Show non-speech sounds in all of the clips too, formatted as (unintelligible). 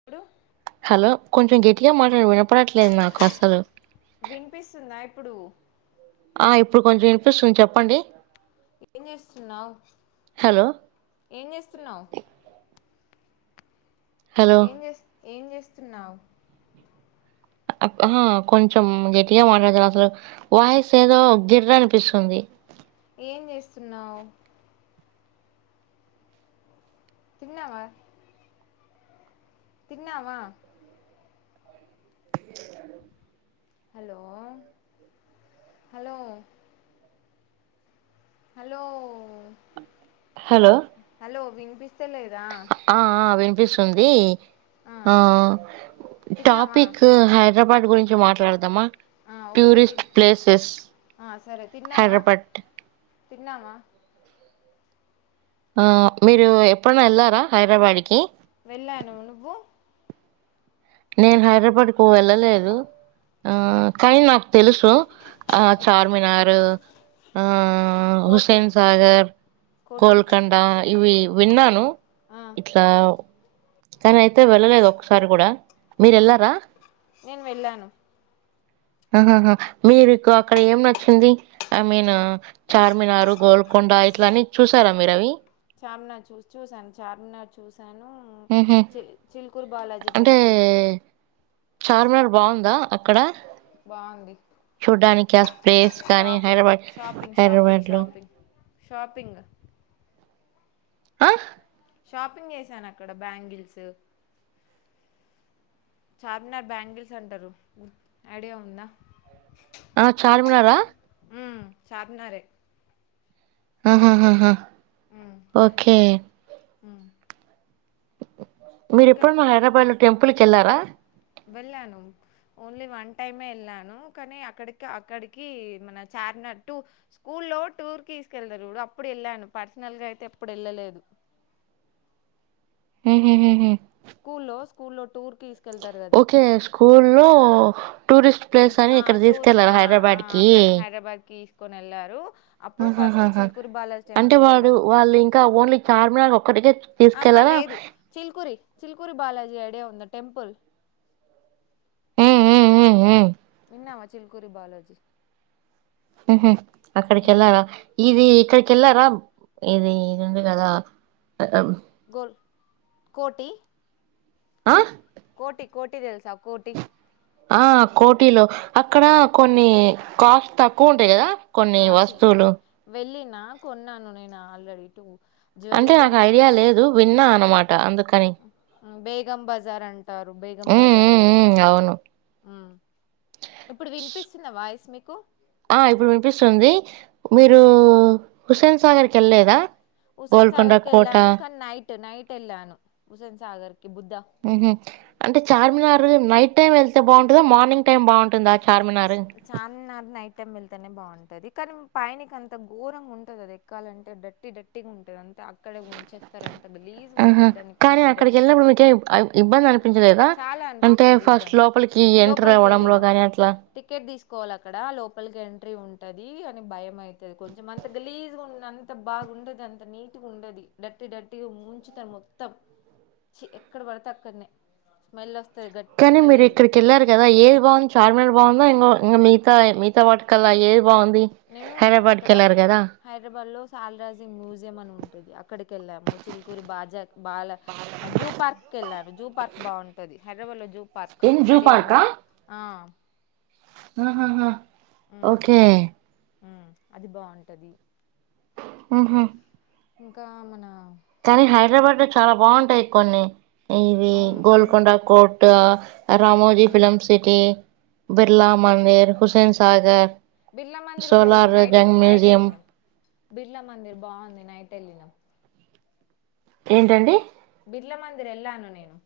ఎప్పుడు హలో కొంచెం గట్గా మాట్లాడి వినపడట్లేదు నాకు అసలు వినిపిస్తుందా ఇప్పుడు ఆ ఇప్పుడు కొంచెం వినిపిస్తుంది చెప్పండి ఏం చేస్తున్నావు్ హలో ఏం చేస్తున్నావు్ హలో ఏం చే ఏం చేస్తున్నావు ఆ కొంచెం గట్టిగా మాట్లాడతారు అసలు వాయిసు ఏదో గిర్ర అనిపిస్తుంది ఏం చేస్తున్నావు తిన్నావా తిన్నావా hello hello hello hello hello వినిపిస్తలేదా. ఆ ఆ వినిపిస్తుంది. ఆ తిన్నావా టాపిక్ హైదరాబాద్ గురించి మాట్లాడదామా ఆ, ఓకే తిన్ ట్యూరిస్ట్ ప్లేసెస్ హైదరాబట్ తిన్నవా. ఆ మీరు ఎప్పుడనా ఎళ్లారా హైదరాబాద్కి. వెళ్ళాను. నువ్వు? నేను హైదరాబాద్ కు వెళ్ళలేదు. ఆ కానీ నాకు తెలుసు ఆ చార్మినార్ ఆ కోటి హుస్సేన్ సాగర్, కోటి కోల్కొండా ఇవి విన్నాను ఆ, ఇట్లా కానీ అయితే వెళ్ళలేదు ఒకసారి కూడా. మీరు ఆ వెళ్ళారా నేను వెళ్ళాను. ఆహాహా మీరుకు అక్కడ ఏం నచ్చింది? ఐ మీన్ నాకు చార్మినార్, గోల్కొండా ఇట్ల అన్ని చూసారా మీరు అవి? చార్మినార్ చూసి చూసాను చార్మినార్ చూస్ సాను ఉహు చిల్కూరు బాలాజీ అంటే టెంపుల్ చార్మినార్ బావుందా అక్కడ బావుంది. చూడ్డానికి ఆ ప్లేస్ కానీ హైదరాబాద్ షాపింగ్ షాపింగ్ హైదరాబాద్ లో షాపింగ్ షాపింగ్ ఆ షాపింగ్ చేసాను అక్కడ బ్యాంగిల్స్. చార్మినార్ బ్యాంగిల్స్ అంటరు ఐడియా ఉందా. ఆ చార్మినారా హ్మ్ చార్మినారే. ఆహాహాహా హ ఓకే ఆ మీరు ఎప్పుడన్న హైదరాబాద్ లో టెంపుల్ కి వెళ్లారా. వెళ్ళాను ఓన్లీ వన్ టైమే ఎళ్ళాను కానీ అక్కడికి అక్కడికి మన చా చార్మినార్ టూ స్కూల్లో టూర్ కి తీసుకెళ్తరు చూడు అప్పుడు వెళ్ళాను. పర్సనల్ గా అయితే ఎప్పుడు ఎళ్ళలేదు. హహహహా స్కూల్లో స్కూల్లో టూర్కి తీసుకెళ్తారు కదా ఓకే స్కూల్లో టూరిస్ట్ ప్లేస్ ఎక్స్ అని ఆ ఇక్కడ టూస్ తీసుకెళ్లారు ఆ ఆ హైదరాబాద్ కి అక్కడ హైదరాబాద్ కి తీసుకొని ఎళ్లారు. ఆహా హ హా అంటే వాడు వెళ్ళాం వాళ్ళు ఇంకా ఓన్లీ చార్మినార్ ఒక్కటికే ఆహా తీసుకెళ్ళా లేదు చిలుకూరి చిలుకూరి బాలాజీ ఐడియా ఉందా టెంపుల్. విన్నవా చిల్కురి బాలాజీ. హహా ఉమ్. అక్కడకెలావా ఆ ఇది ఇక్కడికెల్లారా ఇది ఇదుంది కదా అఆ గోల్ కోటి ఆ కోటి కోటి తెల్సా కోటి ఆ కోటీలో అక్కడ కొన్ని కాస్ట్ తక్కువ ఉంటయి కదా. కొన్ని వస్తువులు. నా కొన్నాను నేను ఆల్రెడి టు. అంటే నాకు ఐడియా లేదు విన్నా అన్నమాట అందుకని. టరు బేగం ఉమ్ బాజారు ఉమ్ ఐడియా ఉమ్ అవును హ్మ్. ఇప్పుడు వినిపిస్తుంద వాయిస్ మీకు ఆ ఇప్పుడు వినిపిస్తుంది హ్మ్. మీరు హుసేన్ సాగర్కి వెళ్ళలేదా హుసేన్ గోల్కొండ సాగర్ కి కోట వెళ్ళను కానీ నైట్ నైట్ వెళ్ళాను హుస్సేన్ సాగర్ ఉహు అంటే చార్మినార్ నైట్ టైం వెళ్తే బాగుంటుందా మార్నింగ్ టైమ్ బాగుంటుంద చార్మినార్ నైట్ టైమ్ వెళ్తేనే బాగుంటది కానీ పైకి అంత ఘోరంగా ఉంటంది అది ఎక్కాలంటే డట్టి డట్టిగా ఉంటుంది అంత ఆహా గలీజ్‌గుంటది దాన్ని కానీ కొంచెం డెవ అక్కడికి వెళ్ళినప్పుడు మీకు ఇబ్బంది అనిపించలేదా చాలా అంటే అనిపించింది ఫస్ట్ ఇబ్బంది లోపలికి ఎంటర్ లోపలికి అవ్వడంలో వెళ్ళినాం గాని అట్లా టికెట్ తీసు కోవాలి అక్కడ లోపలికి ఎంట్రీ ఉంటది. కానీ భయం అయితది కొంచెం అంత గలీజ్గా ఉంది అంతా బాగా ఉండది అంత నీటిగా ఉండదు డట్టి డట్టి ముంచుతాది మొత్తం చి ఎక్కడ పడతే అక్కడనే స్మైల్ వస్త కానీ మీరు ఇక్కడికి వెళ్ళారు కదా ఏది బాగుంది చార్మిన వామ్మో (unintelligible) మిగతా ఇగ మిగతా వాటి కల్ల అయ్యేది హైదరాబాద్ కి వెళ్లారు కదా హైదరాబాద్ లో సాల్రాజింగ్ మ్యూజియం అని ఉంటుది అక్కడికి వెళ్ళాము చిలికూరి బాజా బాలజీ జూ పార్క్ కెల్లము జూ పార్క్ బాగుంటది హైదరాబాద్ లో జూ పార్క్ ఏం జూ ఐడియా ఉంద ఆ హ ఓకే ఆ అది బాగుంటది ఆహా ఇంకా మన కానీ హైదరాబాద్ లో చాలా బాగుంటాయి కొన్ని ఇవి అవును అవును గోల్కొండ కోట్ రామోజీ ఉమ్ ఫిల్మ్ సిటీ బిర్లా మందిర్ హుసెన్ సాగర్ బిర్లా మందిర్ కూడా వెళ్ళినాం సోలార్ నైట్ జంగ్ నైట్ మ్యూజియం వెళ్ళినాం బిర్లా మందిర్ బాగుంది నైట్ వెళ్ళినము ఏంటండి బిర్ల మందిర్ ఎలాను నేను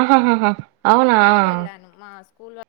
ఆహాహహా నైట్ వెళ్ళాను మా స్కూల్